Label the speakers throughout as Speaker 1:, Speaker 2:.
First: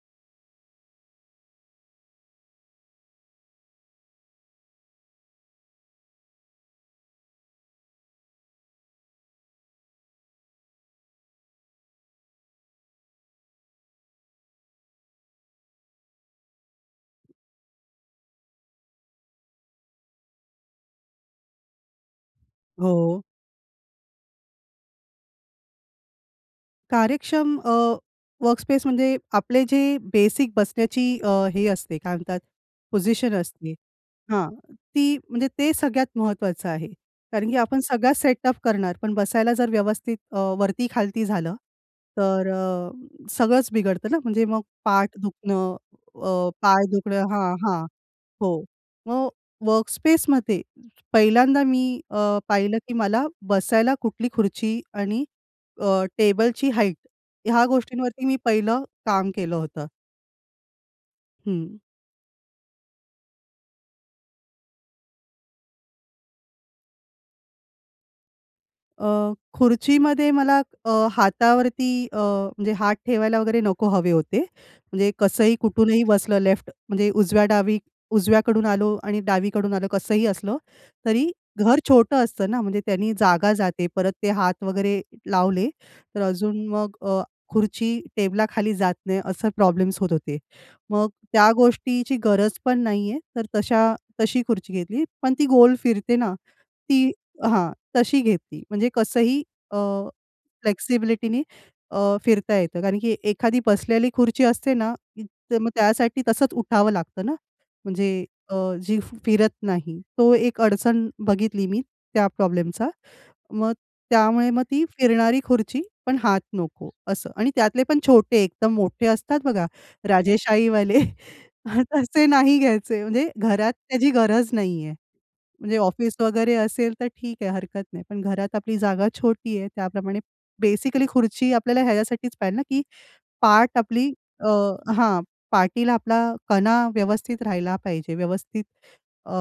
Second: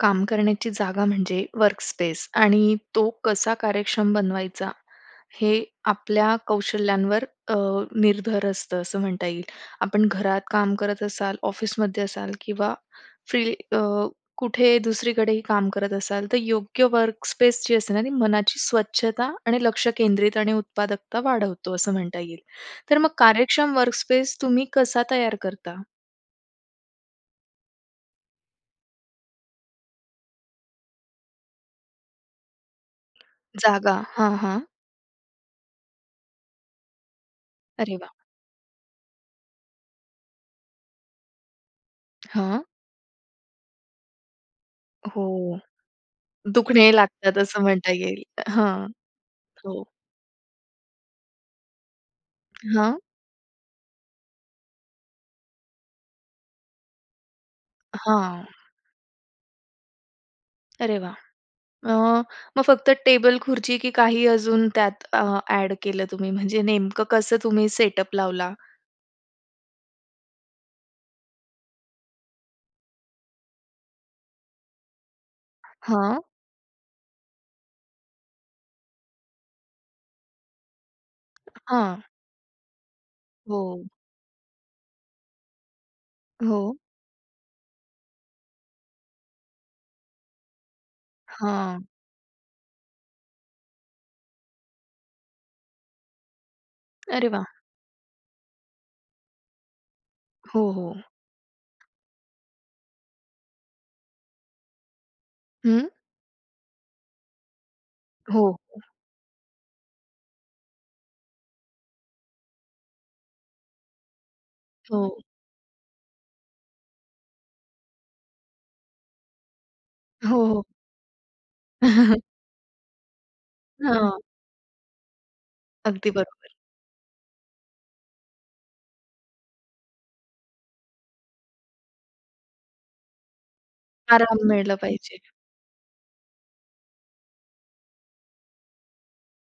Speaker 1: काम करण्याची जागा म्हणजे वर्कस्पेस आणि तो कसा कार्यक्षम बनवायचा, हे आपल्या कौशल्यांवर अ, निर्भर असतं असं म्हणता येईल. आपण घरात काम करत असाल, ऑफिसमध्ये असाल किंवा फ्री अ, कुठे दुसरीकडेही काम करत असाल, तर योग्य वर्कस्पेस जी असते ना, ती मनाची स्वच्छता आणि लक्ष केंद्रित आणि उत्पादकता वाढवतो असं म्हणता येईल. तर मग
Speaker 2: हो.
Speaker 1: कार्यक्षम वर्कस्पेस तुम्ही कसा तयार करता?
Speaker 2: कार्यक्षम अ, वर्कस्पेस म्हणजे, आपले जे बेसिक बसण्याची अ, हे असते काय म्हणतात पोझिशन असते.
Speaker 1: जागा. हां,
Speaker 2: हां.
Speaker 1: हां.
Speaker 2: ती म्हणजे ते सगळ्यात महत्वाचं आहे. कारण की आपण
Speaker 1: अरे
Speaker 2: सगळ्या
Speaker 1: वाह!
Speaker 2: सेटअप करणार, पण बसायला जर व्यवस्थित अ, वरती खालती झालं. तर
Speaker 1: हां.
Speaker 2: अ, सगळंच बिघडतं ना, म्हणजे मग पाठ
Speaker 1: हो.
Speaker 2: दुखणं, अ, पाय
Speaker 1: दुखणे
Speaker 2: दुखणं,
Speaker 1: लागतात
Speaker 2: हां,
Speaker 1: असं
Speaker 2: हां.
Speaker 1: म्हणता येईल.
Speaker 2: हो.
Speaker 1: हां.
Speaker 2: मग
Speaker 1: हो.
Speaker 2: वर्कस्पेसमध्ये पहिल्यांदा मी अ, पाहिलं, की
Speaker 1: हां.
Speaker 2: मला बसायला कुठली खुर्ची आणि अ, टेबलची हाईट ह्या गोष्टींवरती मी
Speaker 1: हां.
Speaker 2: पहिलं काम केलं होतं.
Speaker 1: अरे वाह!
Speaker 2: हं.
Speaker 1: अ, मग फक्त टेबल-खुर्ची, की काही अजून त्यात अ, ॲड केलं तुम्ही म्हणजे नेमकं कसं तुम्ही सेटअप लावला?
Speaker 2: अ, खुर्चीमध्ये मला अ, हातावरती अ, म्हणजे हात ठेवायला वगैरे नको हवे होते. म्हणजे कसंही कुठूनही
Speaker 1: हां.
Speaker 2: बसलं लेफ्ट म्हणजे उजव्या-डावी उजव्याकडून आलो आणि डावीकडून आलं कसंही असलं तरी घर
Speaker 1: हां.
Speaker 2: छोटं असतं ना म्हणजे त्यांनी जागा
Speaker 1: हो.
Speaker 2: जाते. परत ते हात वगैरे लावले तर अजून
Speaker 1: हो.
Speaker 2: मग अ, खुर्ची टेबलाखाली जात नाही असं प्रॉब्लेम्स होत होते. मग त्या
Speaker 1: हां.
Speaker 2: गोष्टीची गरज पण नाही आहे तर तशा तशी खुर्ची घेतली पण ती गोल फिरते ना ती
Speaker 1: अरे वाह!
Speaker 2: हां, तशी घेतली. म्हणजे कसंही अ,
Speaker 1: हो, हो.
Speaker 2: फ्लेक्सिबिलिटीनी अ, फिरता येतं. कारण की एखादी बसलेली खुर्ची असते ना, तर मग
Speaker 1: हं.
Speaker 2: त्यासाठी तसंच उठावं लागतं ना, म्हणजे
Speaker 1: हो.
Speaker 2: अ,
Speaker 1: ओ.
Speaker 2: जी फ फिरत नाही. तो एक अडचण बघितली मी त्या प्रॉब्लेमचा. मग त्यामुळे मग ती
Speaker 1: हो.
Speaker 2: फिरणारी खुर्ची, पण हात नको असं. आणि त्यातले पण छोटे, एकदम मोठे असतात बघा
Speaker 1: हो, हो.
Speaker 2: राजेशाहीवाले, तसे नाही घ्यायचे. म्हणजे घरात त्याची
Speaker 1: हां.
Speaker 2: गरज नाहीये. म्हणजे
Speaker 1: अगदी
Speaker 2: ऑफिस
Speaker 1: बरोबर.
Speaker 2: वगैरे असेल तर ठीक आहे हरकत नाही. पण घरात आपली जागा छोटी आहे त्याप्रमाणे बेसिकली खुर्ची आपल्याला ह्याच्यासाठीच पाहिजे ना की पाठ आपली
Speaker 1: आराम
Speaker 2: अ,
Speaker 1: मिळला पाहिजे.
Speaker 2: हां पाठीला आपला कणा व्यवस्थित राहिला पाहिजे. व्यवस्थित अ,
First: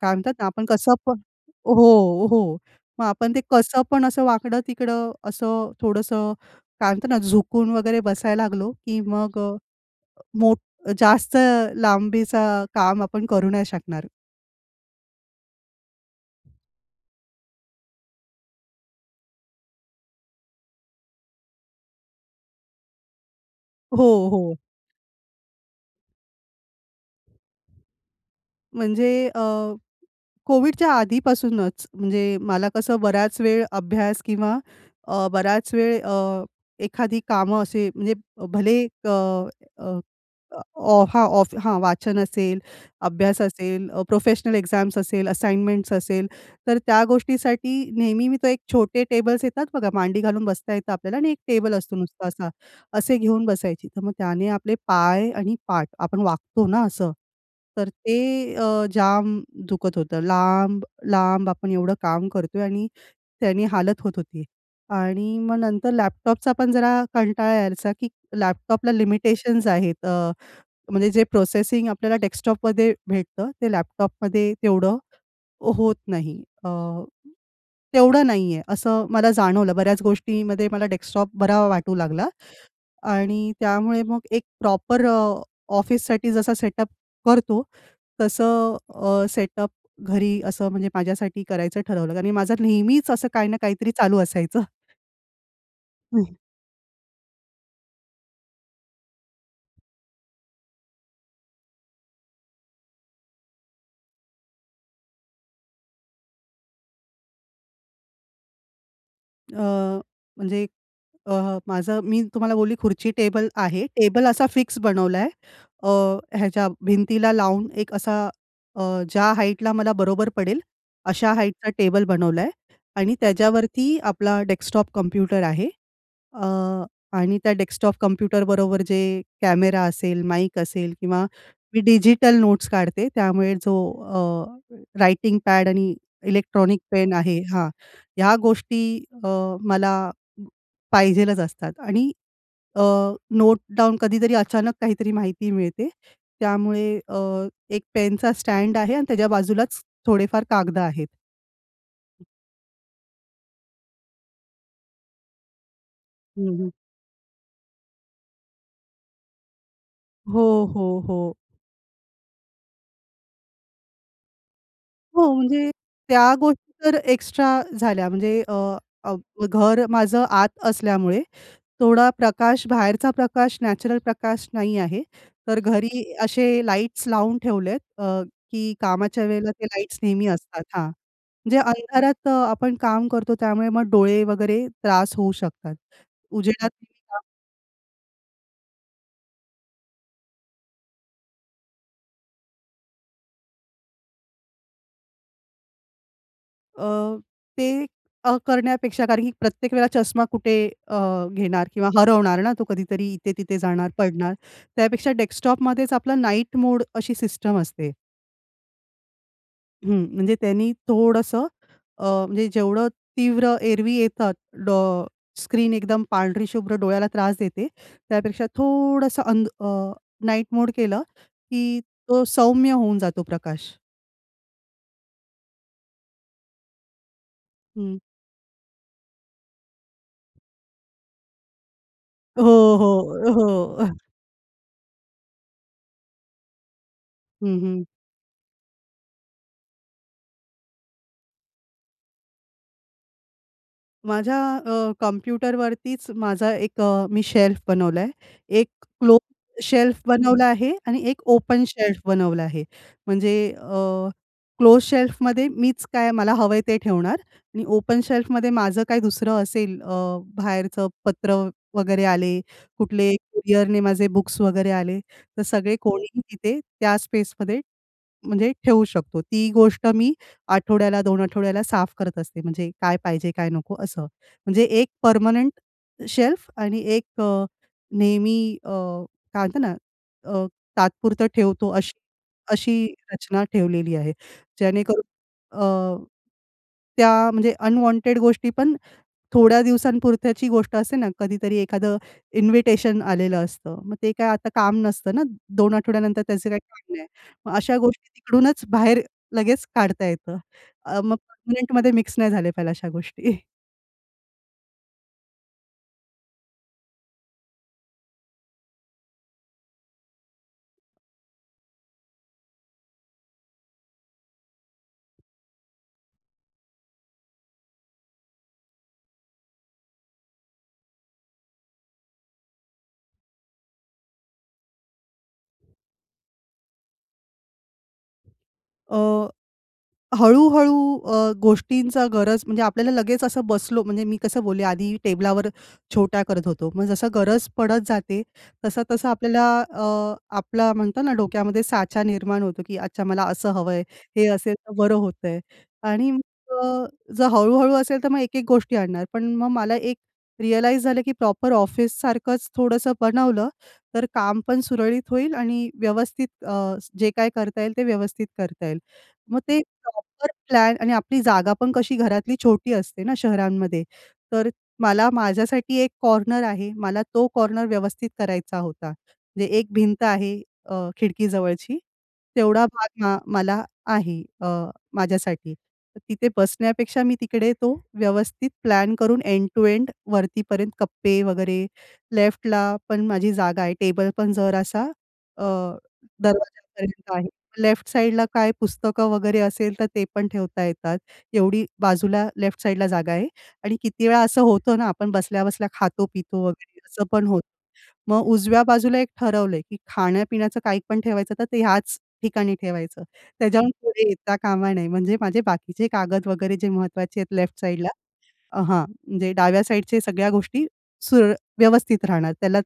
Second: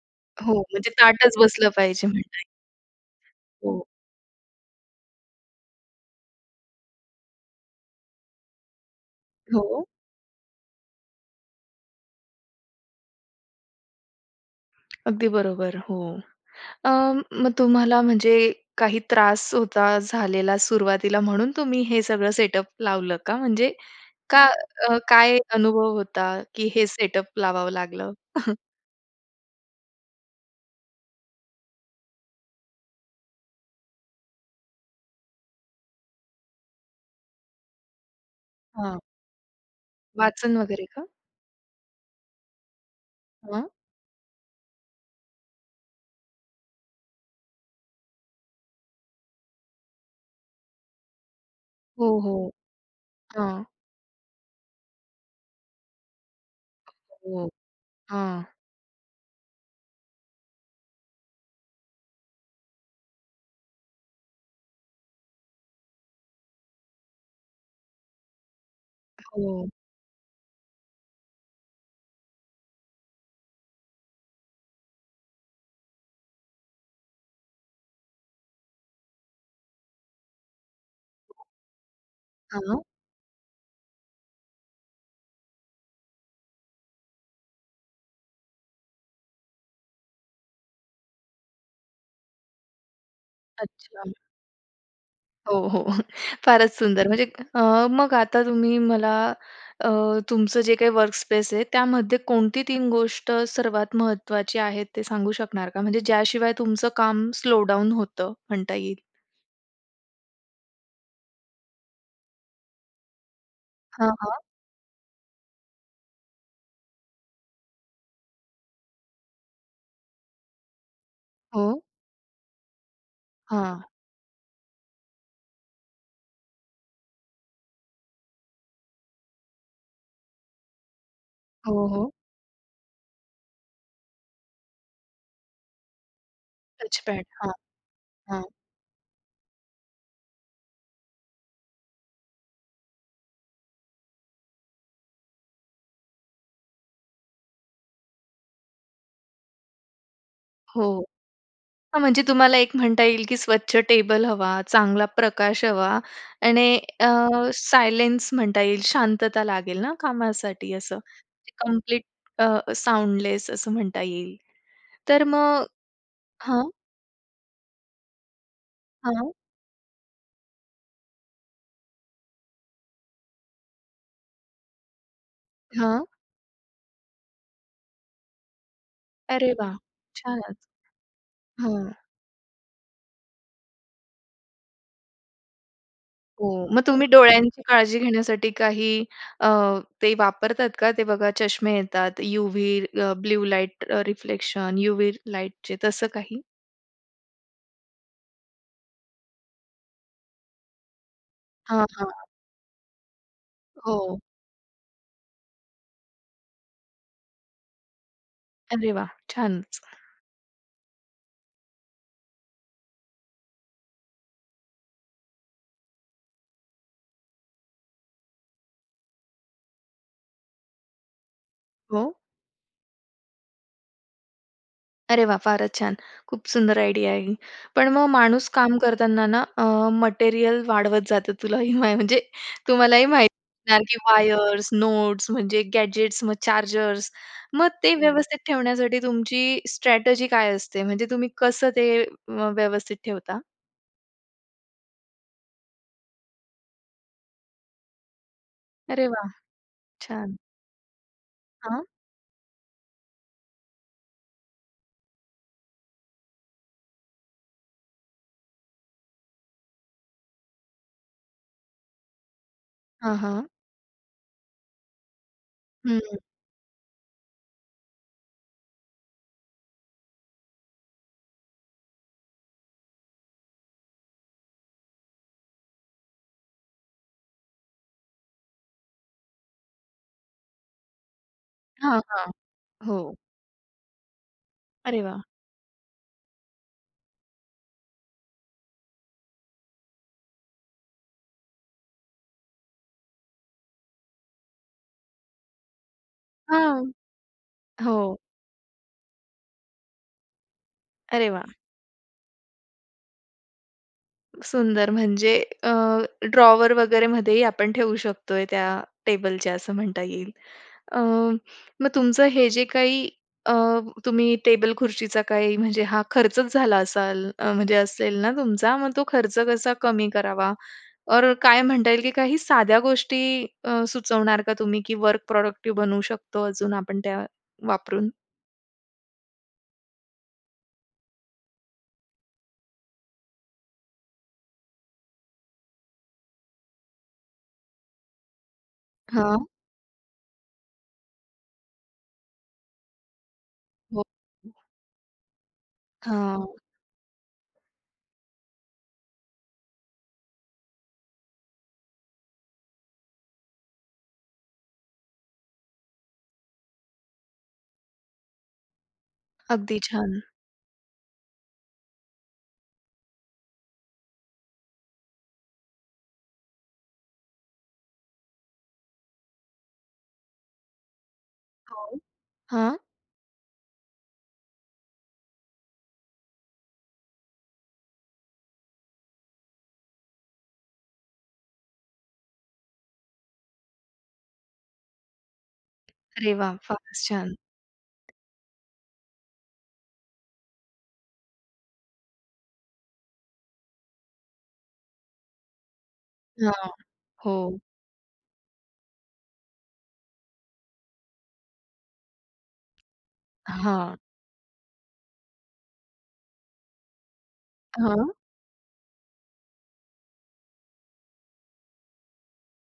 Speaker 2: काय म्हणतात ना
Speaker 1: हो,
Speaker 2: आपण
Speaker 1: म्हणजे
Speaker 2: कसं प
Speaker 1: ताठच बसलं पाहिजे
Speaker 2: हो,
Speaker 1: म्हणताय.
Speaker 2: हो मग आपण ते
Speaker 1: हो.
Speaker 2: कसं पण असं वाकडं-तिकडं असं थोडंसं काय म्हणतात ना झुकून वगैरे बसायला लागलो की मग अ,
Speaker 1: हो.
Speaker 2: मोठ जास्त लांबीचं काम आपण करू नाही शकणार.
Speaker 1: अगदी बरोबर. हो. अ, मग तुम्हाला म्हणजे काही त्रास होता, झालेला सुरुवातीला म्हणून तुम्ही हे सगळं सेटअप लावलं का? म्हणजे
Speaker 2: हो,
Speaker 1: का
Speaker 2: हो.
Speaker 1: अ, काय अनुभव होता की हे सेटअप लावावं लागलं?
Speaker 2: म्हणजे अ, COVIDच्या आधीपासूनच, म्हणजे मला कसं बऱ्याच वेळ अभ्यास किंवा अ, बराच वेळ अ, एखादी कामं असे म्हणजे भले
Speaker 1: हां.
Speaker 2: एक अ, अ,
Speaker 1: वाचन वगैरे
Speaker 2: ऑ
Speaker 1: का?
Speaker 2: हां, ऑफ हां वाचन असेल, अभ्यास
Speaker 1: हां.
Speaker 2: असेल, अ, प्रोफेशनल एक्झाम्स असेल, असाइनमेंट्स असेल, तर त्या गोष्टीसाठी नेहमी मी तो एक छोटे टेबल्स येतात बघा मांडी घालून बसता येतं आपल्याला आणि एक टेबल असतो
Speaker 1: हो,
Speaker 2: नुसता असा.
Speaker 1: हो.
Speaker 2: असे घेऊन
Speaker 1: हां.
Speaker 2: बसायची. तर मग त्याने आपले पाय आणि पाठ आपण वाकतो ना असं,
Speaker 1: हो.
Speaker 2: तर
Speaker 1: हां.
Speaker 2: ते अ, जाम दुखत होतं. लांब, लांब आपण एवढं काम करतोय आणि त्यानी हालत होत होती. आणि मग नंतर लॅपटॉपचा पण जरा कंटाळा यायचा की लॅपटॉपला लिमिटेशन्स
Speaker 1: हो.
Speaker 2: आहेत. अ, म्हणजे जे प्रोसेसिंग आपल्याला डेस्कटॉपमध्ये भेटतं, ते लॅपटॉपमध्ये तेवढं होत नाही अ, तेवढं नाही आहे असं मला जाणवलं बऱ्याच गोष्टीमध्ये मला डेस्कटॉप बरा वाटू लागला
Speaker 1: हां.
Speaker 2: आणि त्यामुळे मग एक प्रॉपर अ, ऑफिससाठी जसा सेटअप करतो, तसं अ, सेटअप घरी असं म्हणजे माझ्यासाठी करायचं ठरवलं कारण की माझं नेहमीच असं काही ना काहीतरी
Speaker 1: अच्छा.
Speaker 2: चालू असायचं.
Speaker 1: हो, हो.
Speaker 2: हं.
Speaker 1: फारच सुंदर म्हणजे. अ, मग आता तुम्ही मला अ, तुमचं जे काही वर्कस्पेस आहे, त्यामध्ये कोणती 3 गोष्ट सर्वात महत्वाची आहे ते सांगू शकणार का? म्हणजे ज्या शिवाय तुमचं काम स्लो डाउन होतं म्हणता येईल.
Speaker 2: अ, म्हणजे अ, माझं मी तुम्हाला बोलली खुर्ची टेबल आहे.
Speaker 1: हां,
Speaker 2: टेबल
Speaker 1: हां.
Speaker 2: असा फिक्स बनवलाय. अ, ह्याच्या भिंतीला लावून एक असा अ, ज्या हाईटला मला बरोबर पडेल अशा हाईटचा
Speaker 1: हो.
Speaker 2: टेबल बनवलाय आणि
Speaker 1: हां.
Speaker 2: त्याच्यावरती आपला डेस्कटॉप कॉम्प्युटर आहे. अ, आणि त्या डेस्कटॉप कॉम्प्युटर बरोबर जे कॅमेरा असेल, माईक असेल किंवा मी
Speaker 1: हो, हो.
Speaker 2: डिजिटल नोट्स काढते. त्यामुळे जो अ, रायटिंग पॅड आणि इलेक्ट्रॉनिक पेन
Speaker 1: टचपॅड.
Speaker 2: आहे
Speaker 1: हां.
Speaker 2: हां. ह्या
Speaker 1: हां.
Speaker 2: गोष्टी अ, मला पाहिजेलच असतात आणि अ, नोट डाउन कधीतरी अचानक काहीतरी माहिती मिळते. त्यामुळे अ, एक पेनचा स्टॅड आहे आणि त्याच्या बाजूलाच थोडेफार कागदं
Speaker 1: हो.
Speaker 2: आहेत.
Speaker 1: हां, म्हणजे तुम्हाला एक म्हणता येईल की स्वच्छ टेबल हवा, चांगला प्रकाश हवा
Speaker 2: हं, हं.
Speaker 1: आणि अ, सायलेन्स म्हणता येईल शांतता लागेल ना,
Speaker 2: हो,
Speaker 1: कामासाठी
Speaker 2: हो,
Speaker 1: असं.
Speaker 2: हो.
Speaker 1: कंप्लीट अ, साउंडलेस असं म्हणता येईल. तर
Speaker 2: हो,
Speaker 1: मग
Speaker 2: म्हणजे त्या
Speaker 1: हां.
Speaker 2: गोष्टी, तर एक्स्ट्रा झाल्या. म्हणजे अ, अ,
Speaker 1: हां.
Speaker 2: घर माझं आत असल्यामुळे थोडा प्रकाश बाहेरचा प्रकाश, नॅचरल प्रकाश नाही आहे. तर घरी
Speaker 1: हां.
Speaker 2: असे लाईट्स लावून ठेवले आहेत अ, की कामाच्या वेळेला
Speaker 1: अरे
Speaker 2: ते
Speaker 1: वाह!
Speaker 2: लाईट्स नेहमी
Speaker 1: छान.
Speaker 2: असतात हां. म्हणजे
Speaker 1: हां.
Speaker 2: अंधारात आपण काम करतो त्यामुळे मग डोळे वगैरे त्रास होऊ शकतात.
Speaker 1: हो.
Speaker 2: उजेडात
Speaker 1: मग
Speaker 2: ती
Speaker 1: तुम्ही
Speaker 2: [unintelligible]
Speaker 1: डोळ्यांची काळजी घेण्यासाठी काही अ, ते वापरतात का? ते बघा चष्मे येतात, यूव्ही अ, ब्लू लाईट रिफ्लेक्शन, यूव्ही लाईटचे तसं काही?
Speaker 2: अ, ते अ, करण्यापेक्षा कारण की प्रत्येक वेळा चष्मा कुठे अ, घेणार
Speaker 1: हां,
Speaker 2: किंवा
Speaker 1: हां.
Speaker 2: हरवणार ना तो कधीतरी इथे तिथे जाणार,
Speaker 1: हो.
Speaker 2: पडणार. त्यापेक्षा डेस्कटॉपमध्येच आपलं नाईट मोड अशी सिस्टम असते.
Speaker 1: अरे वाह! छानच.
Speaker 2: हं, म्हणजे त्यांनी थोडसं अ, म्हणजे जेवढं तीव्र एरवी येतात डो स्क्रीन एकदम पांढरी शुभ्र डोळ्याला त्रास देते त्यापेक्षा थोडंसं अंध अ, नाईट मोड केलं की
Speaker 1: हो.
Speaker 2: तो सौम्य होऊन जातो प्रकाश.
Speaker 1: अरे वाह! फारच छान. खूप सुंदर आयडिया आहे. पण
Speaker 2: हं.
Speaker 1: मग माणूस काम करताना ना अ, मटेरियल वाढवत जातं. तुलाही मा म्हणजे
Speaker 2: हो,
Speaker 1: तुम्हालाही माहीत
Speaker 2: हो, हो.
Speaker 1: असणार की वायर्स, नोट्स म्हणजे गॅजेट्स मग चार्जर्स.
Speaker 2: हं,
Speaker 1: मग
Speaker 2: हं.
Speaker 1: ते व्यवस्थित ठेवण्यासाठी तुमची स्ट्रॅटेजी काय असते म्हणजे तुम्ही कसं ते व्यवस्थित ठेवता?
Speaker 2: माझ्या अ, कॉम्प्युटरवरतीच माझा एक अ, मी शेल्फ बनवलाय. एक
Speaker 1: अरे वाह!
Speaker 2: क्लोज शेल्फ
Speaker 1: छान.
Speaker 2: बनवला आहे आणि एक ओपन
Speaker 1: हां.
Speaker 2: शेल्फ बनवला आहे. म्हणजे अ क्लोज शेल्फमध्ये मीच काय मला हवंय ते ठेवणार आणि ओपन शेल्फ मध्ये माझं काही दुसरं असेल अ, बाहेरचं पत्र वगैरे आले, कुठले
Speaker 1: हां, हां.
Speaker 2: कुरिअरने माझे बुक्स वगैरे आले तर सगळे
Speaker 1: हं.
Speaker 2: कोणीही तिथे त्या स्पेसमध्ये, म्हणजे ठेवू शकतो. ती गोष्ट मी आठवड्याला, 2 आठवड्याला साफ करत असते म्हणजे काय पाहिजे काय नको असं म्हणजे एक परमनेंट शेल्फ आणि एक अ, नेहमी अ, काय म्हणतात ना अ, तात्पुरतं ठेवतो अशी
Speaker 1: हां, हां.
Speaker 2: अशी
Speaker 1: हो.
Speaker 2: रचना ठेवलेली आहे.
Speaker 1: अरे
Speaker 2: जेणेकरून
Speaker 1: वाह!
Speaker 2: अ, त्या म्हणजे अनवॉन्टेड गोष्टी पण थोड्या दिवसांपुरत्याची गोष्ट असते ना कधीतरी एखादं इन्व्हिटेशन आलेलं असतं. मग ते काय आता काम नसतं ना 2 आठवड्यानंतर त्याचे काही
Speaker 1: हां.
Speaker 2: काम नाही. मग अशा गोष्टी
Speaker 1: हो.
Speaker 2: तिकडूनच बाहेर लगेच काढता येतं. अ, मग
Speaker 1: अरे वाह!
Speaker 2: [unintelligible] मध्ये मिक्स नाही झाले पाहिला अशा गोष्टी.
Speaker 1: सुंदर! म्हणजे अ, ड्रॉवर वगैरे मध्येही आपण ठेवू शकतोय त्या टेबलच्या असं म्हणता येईल. अ, मग तुमचं हे जे काही अ, तुम्ही टेबल-खुर्चीचा हा काही म्हणजे हा खर्चच झाला असाल म्हणजे असेल ना तुमचा मग तो खर्च कसा कमी करावा? और काय म्हणता येईल की काही साध्या गोष्टी अ, सुचवणार का तुम्ही की वर्क प्रॉडक्टिव्ह बनवू शकतो अजून आपण त्या वापरून?
Speaker 2: अ, हळू-हळू अ, गोष्टींचा गरज म्हणजे आपल्याला लगेच असं बसलो म्हणजे मी कसं बोलले आधी टेबलावर छोट्या करत होतो. मग जसा गरज पडत जाते, तसा-तसा आपल्याला
Speaker 1: हां.
Speaker 2: अ, आपला म्हणतात ना डोक्यामध्ये साचा निर्माण होतो की अच्छा मला असं हवं आहे,
Speaker 1: हो.
Speaker 2: हे असेल तर बरं होतं आहे. आणि मग
Speaker 1: हां.
Speaker 2: अ, जर हळू-हळू असेल तर मग एक-एक गोष्टी आणणार. पण मग मला एक रिअलाईज झालं की प्रॉपर ऑफिससारखंच थोडंसं बनवलं तर काम पण सुरळीत होईल आणि व्यवस्थित अ, जे काही करता येईल ते व्यवस्थित करता येईल. मग ते
Speaker 1: अगदी छान!
Speaker 2: प्रॉपर प्लॅन आणि आपली जागा पण कशी घरातली छोटी असते ना शहरांमध्ये तर मला माझ्यासाठी एक कॉर्नर आहे मला तो कॉर्नर व्यवस्थित करायचा होता. म्हणजे एक भिंत आहे अ, खिडकीजवळची.
Speaker 1: हो.
Speaker 2: तेवढा
Speaker 1: हां.
Speaker 2: भाग अ, मला आहे अ, माझ्यासाठी. तर तिथे बसण्यापेक्षा मी तिकडे तो व्यवस्थित प्लॅन करून एंड टू एंड वरती पर्यंत कप्पे वगैरे. लेफ्टला पण माझी जागा आहे टेबल पण जरासा अ,
Speaker 1: अरे वाह! फारच
Speaker 2: दरवाज्यापर्यंत आहे.
Speaker 1: छान.
Speaker 2: लेफ्ट साइडला काय पुस्तकं वगैरे असेल तर ते पण ठेवता येतात. एवढी बाजूला लेफ्ट साइडला जागा आहे आणि किती वेळा असं होतं ना आपण बसल्या-बसल्या खातो पितो
Speaker 1: हां.
Speaker 2: वगैरे असं पण होतं.
Speaker 1: हो.
Speaker 2: मग उजव्या बाजूला एक ठरवलं आहे की खाण्यापिण्याचं काही पण ठेवायचं तर ते ह्याच ठिकाणी ठेवायचं. त्याच्याहून
Speaker 1: हां.
Speaker 2: पुढे येता कामा नये. म्हणजे माझे बाकीचे कागद वगैरे जे महत्वाचे आहेत लेफ्ट साइडला
Speaker 1: हां.
Speaker 2: अ, हां म्हणजे डाव्या साइडच्या सगळ्या गोष्टी सुरळ व्यवस्थित राहणार. त्याला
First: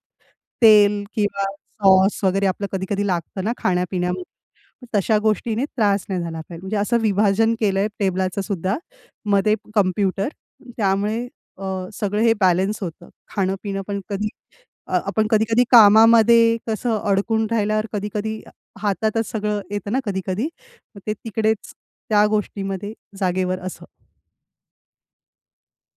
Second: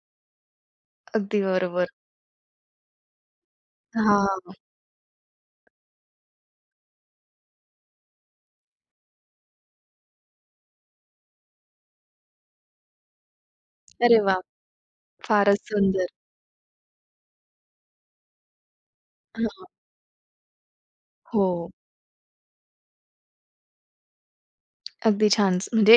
Speaker 2: तेल
Speaker 1: अगदी
Speaker 2: किंवा
Speaker 1: बरोबर.
Speaker 2: सॉस वगैरे आपलं कधी-कधी लागतं ना खाण्यापिण्यामध्ये,
Speaker 1: हां.
Speaker 2: तशा गोष्टीने त्रास नाही झाला पाहिजे. म्हणजे असं विभाजन केलं आहे टेबलाचं सुद्धा मध्ये कॉम्प्युटर त्यामुळे अ, सगळं हे बॅलन्स होतं. खाणं पिणं पण
Speaker 1: अरे
Speaker 2: कधी
Speaker 1: वाह!
Speaker 2: अ, आपण
Speaker 1: फारच
Speaker 2: कधी-कधी
Speaker 1: सुंदर.
Speaker 2: कामामध्ये कसं अडकून राहिल्यावर कधी-कधी हातातच सगळं
Speaker 1: हां.
Speaker 2: येतं ना कधी-कधी मग ते
Speaker 1: हो.
Speaker 2: तिकडेच त्या गोष्टीमध्ये जागेवर असं.
Speaker 1: अगदी छानच. म्हणजे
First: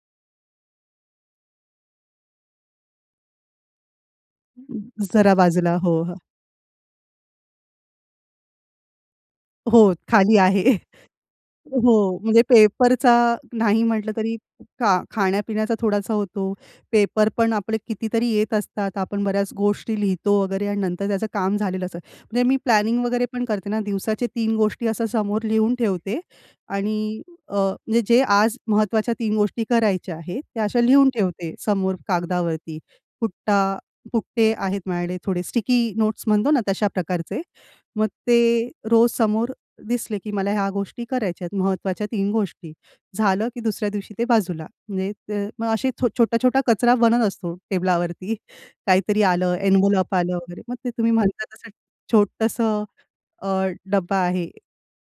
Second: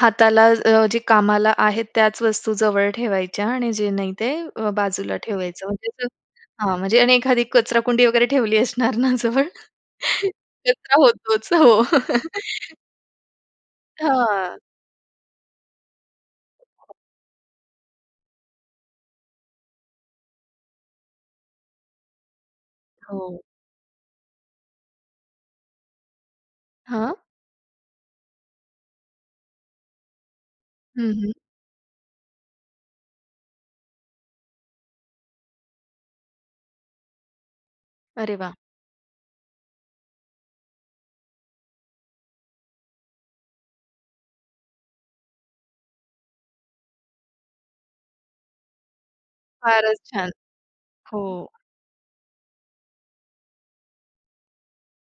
Speaker 1: हाताला अ, जे कामाला आहेत त्याच वस्तू जवळ ठेवायच्या आणि जे नाही ते अ, बाजूला
Speaker 2: जरा
Speaker 1: ठेवायचं
Speaker 2: बाजूला. हो हं.
Speaker 1: हां, म्हणजे आणि एखादी कचराकुंडी वगैरे ठेवली असणार ना जवळ?
Speaker 2: हो. खाली आहे.
Speaker 1: कचरा होतोच हो.
Speaker 2: हो, म्हणजे पेपरचा नाही म्हंटलं तरी
Speaker 1: हां.
Speaker 2: खा खाण्यापिण्याचा थोडासा होतो, पेपर पण आपले कितीतरी येत असतात, आपण बऱ्याच गोष्टी लिहितो वगैरे आणि नंतर त्याचं काम झालेलं असतं. म्हणजे मी प्लॅनिंग वगैरे
Speaker 1: हो.
Speaker 2: पण करते ना दिवसाचे 3 गोष्टी अशा समोर लिहून ठेवते
Speaker 1: हां.
Speaker 2: आणि अ, म्हणजे जे आज महत्वाच्या 3 गोष्टी करायच्या आहेत त्या अशा लिहून
Speaker 1: हं, हं.
Speaker 2: ठेवते समोर कागदावरती. फुट्टा पुट्टे आहेत माझ्याकडे थोडे स्टिकी नोट्स म्हणतो ना तशा प्रकारचे. मग
Speaker 1: अरे वाह!
Speaker 2: ते रोज समोर दिसले की मला ह्या गोष्टी करायच्यात महत्वाच्या 3 गोष्टी. झालं की दुसऱ्या दिवशी ते बाजूला. म्हणजे द मग असे छोटा-छोटा कचरा बनत असतो, टेबलावरती काहीतरी आलं,
Speaker 1: फारच
Speaker 2: एन्व्हलप
Speaker 1: छान.
Speaker 2: आलं वगैरे. मग ते तुम्ही
Speaker 1: हो.
Speaker 2: म्हणता तसं छोटसं अ, डब्बा आहे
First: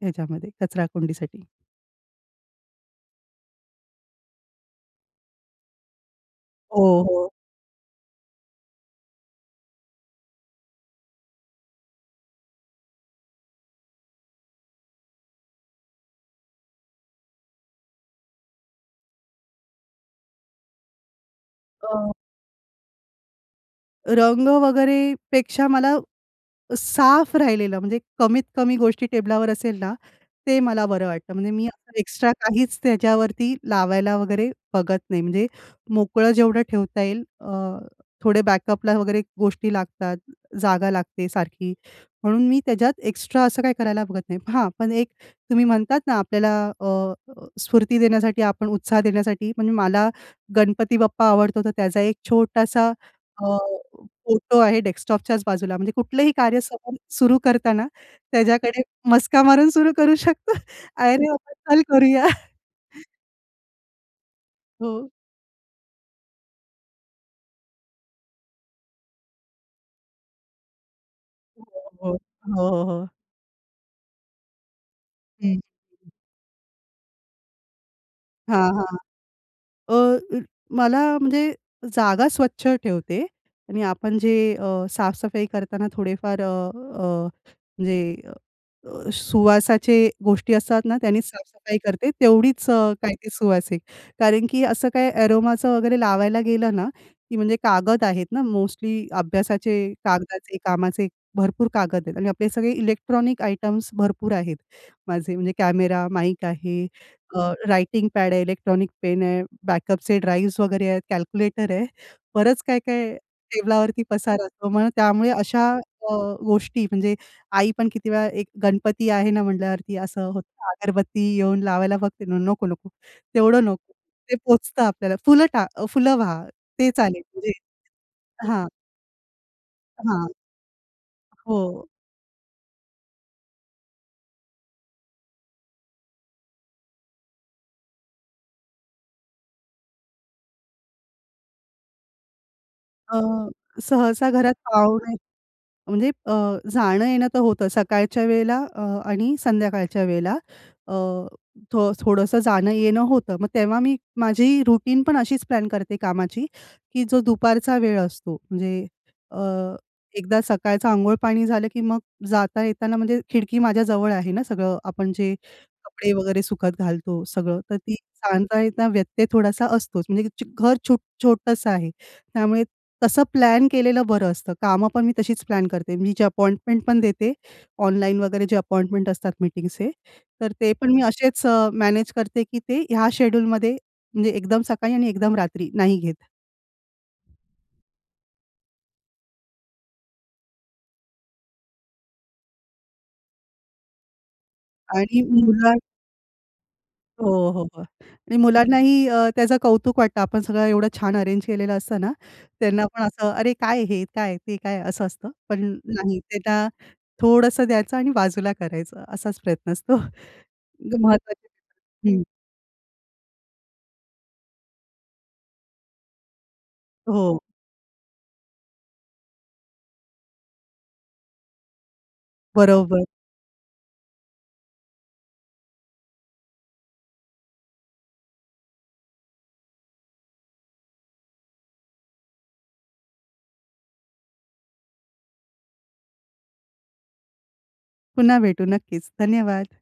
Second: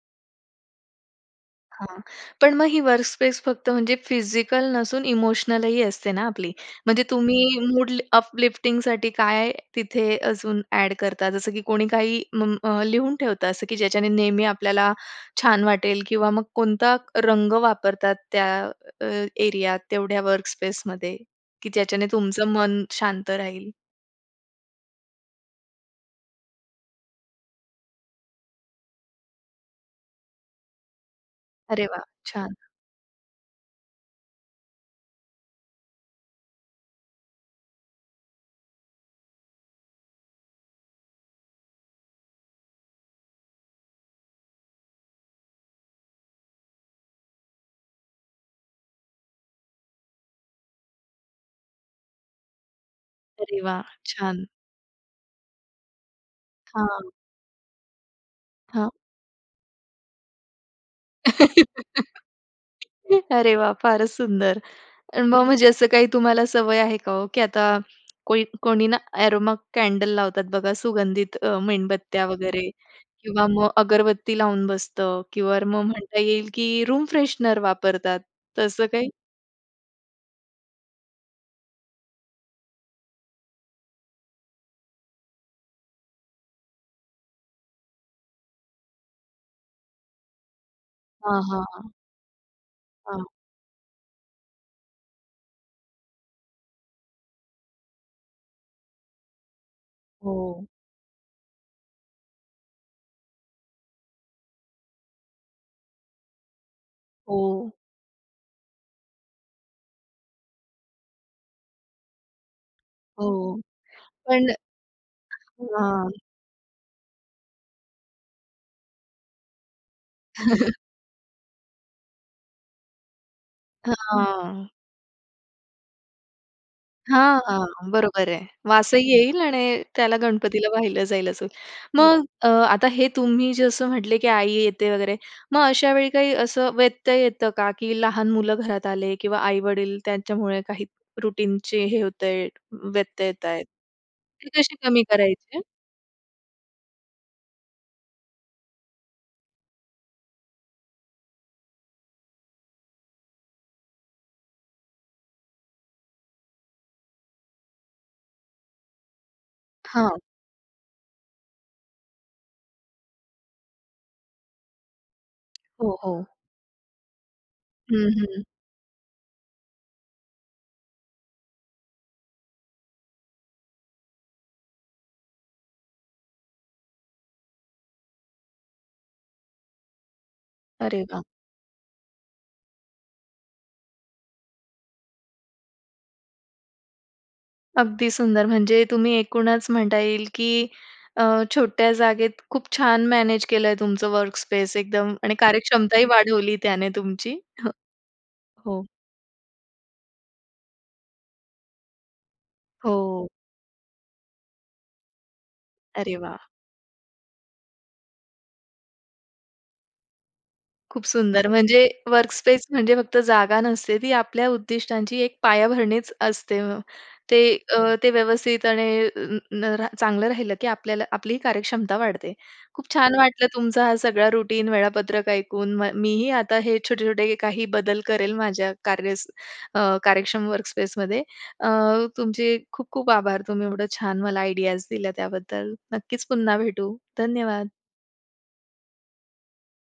Speaker 2: ह्याच्यामध्ये कचराकुंडीसाठी.
Speaker 1: हां. पण मग ही वर्कस्पेस फक्त म्हणजे फिजिकल नसून इमोशनल ही असते ना आपली.
Speaker 2: हो,
Speaker 1: म्हणजे
Speaker 2: हो.
Speaker 1: तुम्ही मूड अपलिफ्टिंग साठी काय तिथे अजून ॲड करता जसं की कोणी काही उम लिहून ठेवता असं की ज्याच्याने नेहमी आपल्याला, छान वाटेल किंवा मग कोणता रंग वापरतात त्या अ, एरियात तेवढ्या वर्क स्पेस मध्ये? की ज्याच्याने
Speaker 2: हं.
Speaker 1: तुमचं मन शांत राहील.
Speaker 2: रंग वगैरे पेक्षा मला साफ राहिलेलं, म्हणजे कमीत कमी गोष्टी टेबलावर असेल ना, ते मला बरं वाटतं. म्हणजे मी
Speaker 1: अरे
Speaker 2: असं
Speaker 1: वाह!
Speaker 2: एक्स्ट्रा
Speaker 1: छान.
Speaker 2: काहीच त्याच्यावरती लावायला वगैरे बघत नाही. म्हणजे मोकळं जेवढं ठेवता येईल अ, थोडे बॅकअपला वगैरे गोष्टी लागतात, जागा लागते सारखी, म्हणून मी त्याच्यात एक्स्ट्रा असं काही करायला बघत नाही. हां, पण एक तुम्ही म्हणतात ना आपल्याला अ, स्फूर्ती देण्यासाठी आपण उत्साह देण्यासाठी म्हणजे मला गणपती बाप्पा आवडतो तर त्याचा एक छोटासा अ,
Speaker 1: अरे वाह! छान.
Speaker 2: फोटो आहे डेस्कटॉपच्याच बाजूला, म्हणजे कुठलंही कार्य
Speaker 1: हां.
Speaker 2: सुरु करताना त्याच्याकडे
Speaker 1: हां.
Speaker 2: मस्का मारून सुरू करू शकतो. "अरे बाबा चल करूया."
Speaker 1: अरे वाह! फारच सुंदर!
Speaker 2: हो.
Speaker 1: आणि मग, म्हणजे असं काही तुम्हाला सवय आहे का हो की आता कोई कोणी ना अरोमा कॅन्डल लावतात बघा सुगंधित, अ,
Speaker 2: हो, हो.
Speaker 1: मेणबत्त्या
Speaker 2: हो,
Speaker 1: वगैरे
Speaker 2: हो, हो.
Speaker 1: किंवा मग अगरबत्ती लावून बसतं किंवा
Speaker 2: हं.
Speaker 1: मग म्हणता येईल की रूम फ्रेशनर वापरतात
Speaker 2: हां.
Speaker 1: तसं
Speaker 2: हां.
Speaker 1: काही?
Speaker 2: अ, अ मला म्हणजे जागा स्वच्छ ठेवते आणि आपण जे अ, साफ-सफाई करताना थोडेफार अ, अ, म्हणजे अ, सुवासाचे गोष्टी असतात ना, त्यांनी
Speaker 1: हां,
Speaker 2: साफ-सफाई
Speaker 1: हां.
Speaker 2: करते. तेवढीच काय
Speaker 1: हां.
Speaker 2: ते सुवासीक. कारण की असं काय अरोमाचं वगैरे लावायला गेलं ना की म्हणजे कागद आहेत ना मोस्टली अभ्यासाचे, कागदाचे,
Speaker 1: हो.
Speaker 2: कामाचे, भरपूर कागद आहेत. आणि आपले सगळे इलेक्ट्रॉनिक आयटम्स भरपूर आहेत. माझे म्हणजे कॅमेरा, माईक आहे, अ
Speaker 1: हो.
Speaker 2: रायटिंग पॅड आहे, इलेक्ट्रॉनिक पेन आहे, बॅकअपचे ड्राईव्हज वगैरे आहेत, कॅल्क्युलेटर आहे. बरच काय-काय
Speaker 1: हो.
Speaker 2: टेबलावरती पसारा
Speaker 1: पण
Speaker 2: असतो. मग त्यामुळे
Speaker 1: अ
Speaker 2: अशा
Speaker 1: हां.
Speaker 2: अ, गोष्टी म्हणजे आई पण किती वेळा एक गणपती आहे ना म्हटल्यावरती असं होतं, अगरबत्ती येऊन लावायला बघते ना, नको नको तेवढं नको, ते
Speaker 1: हां.
Speaker 2: पोहोचतं आपल्याला फुलं टा अ, फुलं वहा, ते चालेल
Speaker 1: हां.
Speaker 2: म्हणजे
Speaker 1: हां. बरोबर आहे.
Speaker 2: हां.
Speaker 1: वासही येईल आणि त्याला
Speaker 2: हां.
Speaker 1: गणपतीला वाहिलं जाईल असं.
Speaker 2: हो.
Speaker 1: मग अ, आता हे तुम्ही जसं म्हटले की आई येते, वगैरे मग अशा वेळी काही असं व्यत्यय येतं का, की लहान मुलं घरात आले किंवा आई-वडील त्यांच्यामुळे काही रूटीनचे हे होतंय,
Speaker 2: अ,
Speaker 1: व्यत्यय येत आहेत.
Speaker 2: सहसा
Speaker 1: ते
Speaker 2: घरात
Speaker 1: कसे कमी
Speaker 2: पाहुणे
Speaker 1: करायचे?
Speaker 2: म्हणजे अ, जाणं-येणं तर होतं, सकाळच्या वेळेला अ, आणि संध्याकाळच्या वेळेला. अ, थोडंसं जाणं-येणं होतं. मग तेव्हा मी माझी रूटीन पण अशीच प्लॅन करते कामाची की जो दुपारचा वेळ असतो म्हणजे अ,
Speaker 1: हां.
Speaker 2: एकदा सकाळचं अंघोळ पाणी झालं, की मग जाता-येताना म्हणजे खिडकी माझ्याजवळ आहे ना सगळं आपण जे
Speaker 1: हो,
Speaker 2: कपडे
Speaker 1: हो.
Speaker 2: वगैरे सुखत घालतो सगळं, तर ती
Speaker 1: हं, हं.
Speaker 2: जाता- येता व्यत्यय थोडासा असतोच. म्हणजे की चु घर छुट छोटंसं आहे, त्यामुळे तसं प्लॅन केलेलं बरं असतं. कामं पण मी तशीच प्लॅन करते. मी जे अपॉइंटमेंट पण देते, ऑनलाईन वगैरे जे अपॉइंटमेंट असतात मीटिंगचे. तर ते पण
Speaker 1: अरे
Speaker 2: मी
Speaker 1: वा!
Speaker 2: असेच अ, मॅनेज करते की ते ह्या शेड्यूलमध्ये म्हणजे एकदम सकाळी आणि एकदम रात्री नाही घेत.
Speaker 1: अगदी सुंदर. म्हणजे तुम्ही एकूणच म्हणता येईल की अ, छोट्या जागेत खूप छान मॅनेज केलंय तुमचं वर्कस्पेस एकदम
Speaker 2: आणि
Speaker 1: आणि
Speaker 2: मुला
Speaker 1: कार्यक्षमताही वाढवली त्याने
Speaker 2: हो,
Speaker 1: तुमची.
Speaker 2: हो, हो. आणि
Speaker 1: ह हो.
Speaker 2: मुलांनाही अ, त्याचं कौतुक वाटतं. आपण सगळं एवढं छान अरेंज केलेलं असतं ना? त्यांना पण
Speaker 1: हो.
Speaker 2: असं, "अरे काय, हे काय? ते काय?" असं असतं. पण
Speaker 1: अरे
Speaker 2: नाही,
Speaker 1: वाह!
Speaker 2: त्यांना थोडंसं द्यायचं आणि बाजूला करायचं असाच प्रयत्न असतो. अगदी
Speaker 1: खूप
Speaker 2: महत्वाचे
Speaker 1: सुंदर म्हणजे
Speaker 2: हं.
Speaker 1: वर्कस्पेस म्हणजे फक्त जागा नसते. ती आपल्या उद्दिष्टांची एक पायाभरणीच असते. ते
Speaker 2: हो.
Speaker 1: अ, ते व्यवस्थित आणि अ अ न चांगलं राहिलं की आपल्याला आपली कार्यक्षमता वाढते. खूप
Speaker 2: बरोबर.
Speaker 1: छान वाटलं तुमचा हा सगळा रुटीन वेळापत्रक ऐकून. म मी ही आता हे छोटे-छोटे काही बदल करेल माझ्या कार्य अ, कार्यक्षम वर्कस्पेसमध्ये. अ, तुमचे खूप, खूप आभार तुम्ही एवढं छान मला आयडियाज दिल्या त्याबद्दल. नक्कीच पुन्हा भेटू. धन्यवाद.
Speaker 2: पुन्हा भेटू नक्कीच. धन्यवाद.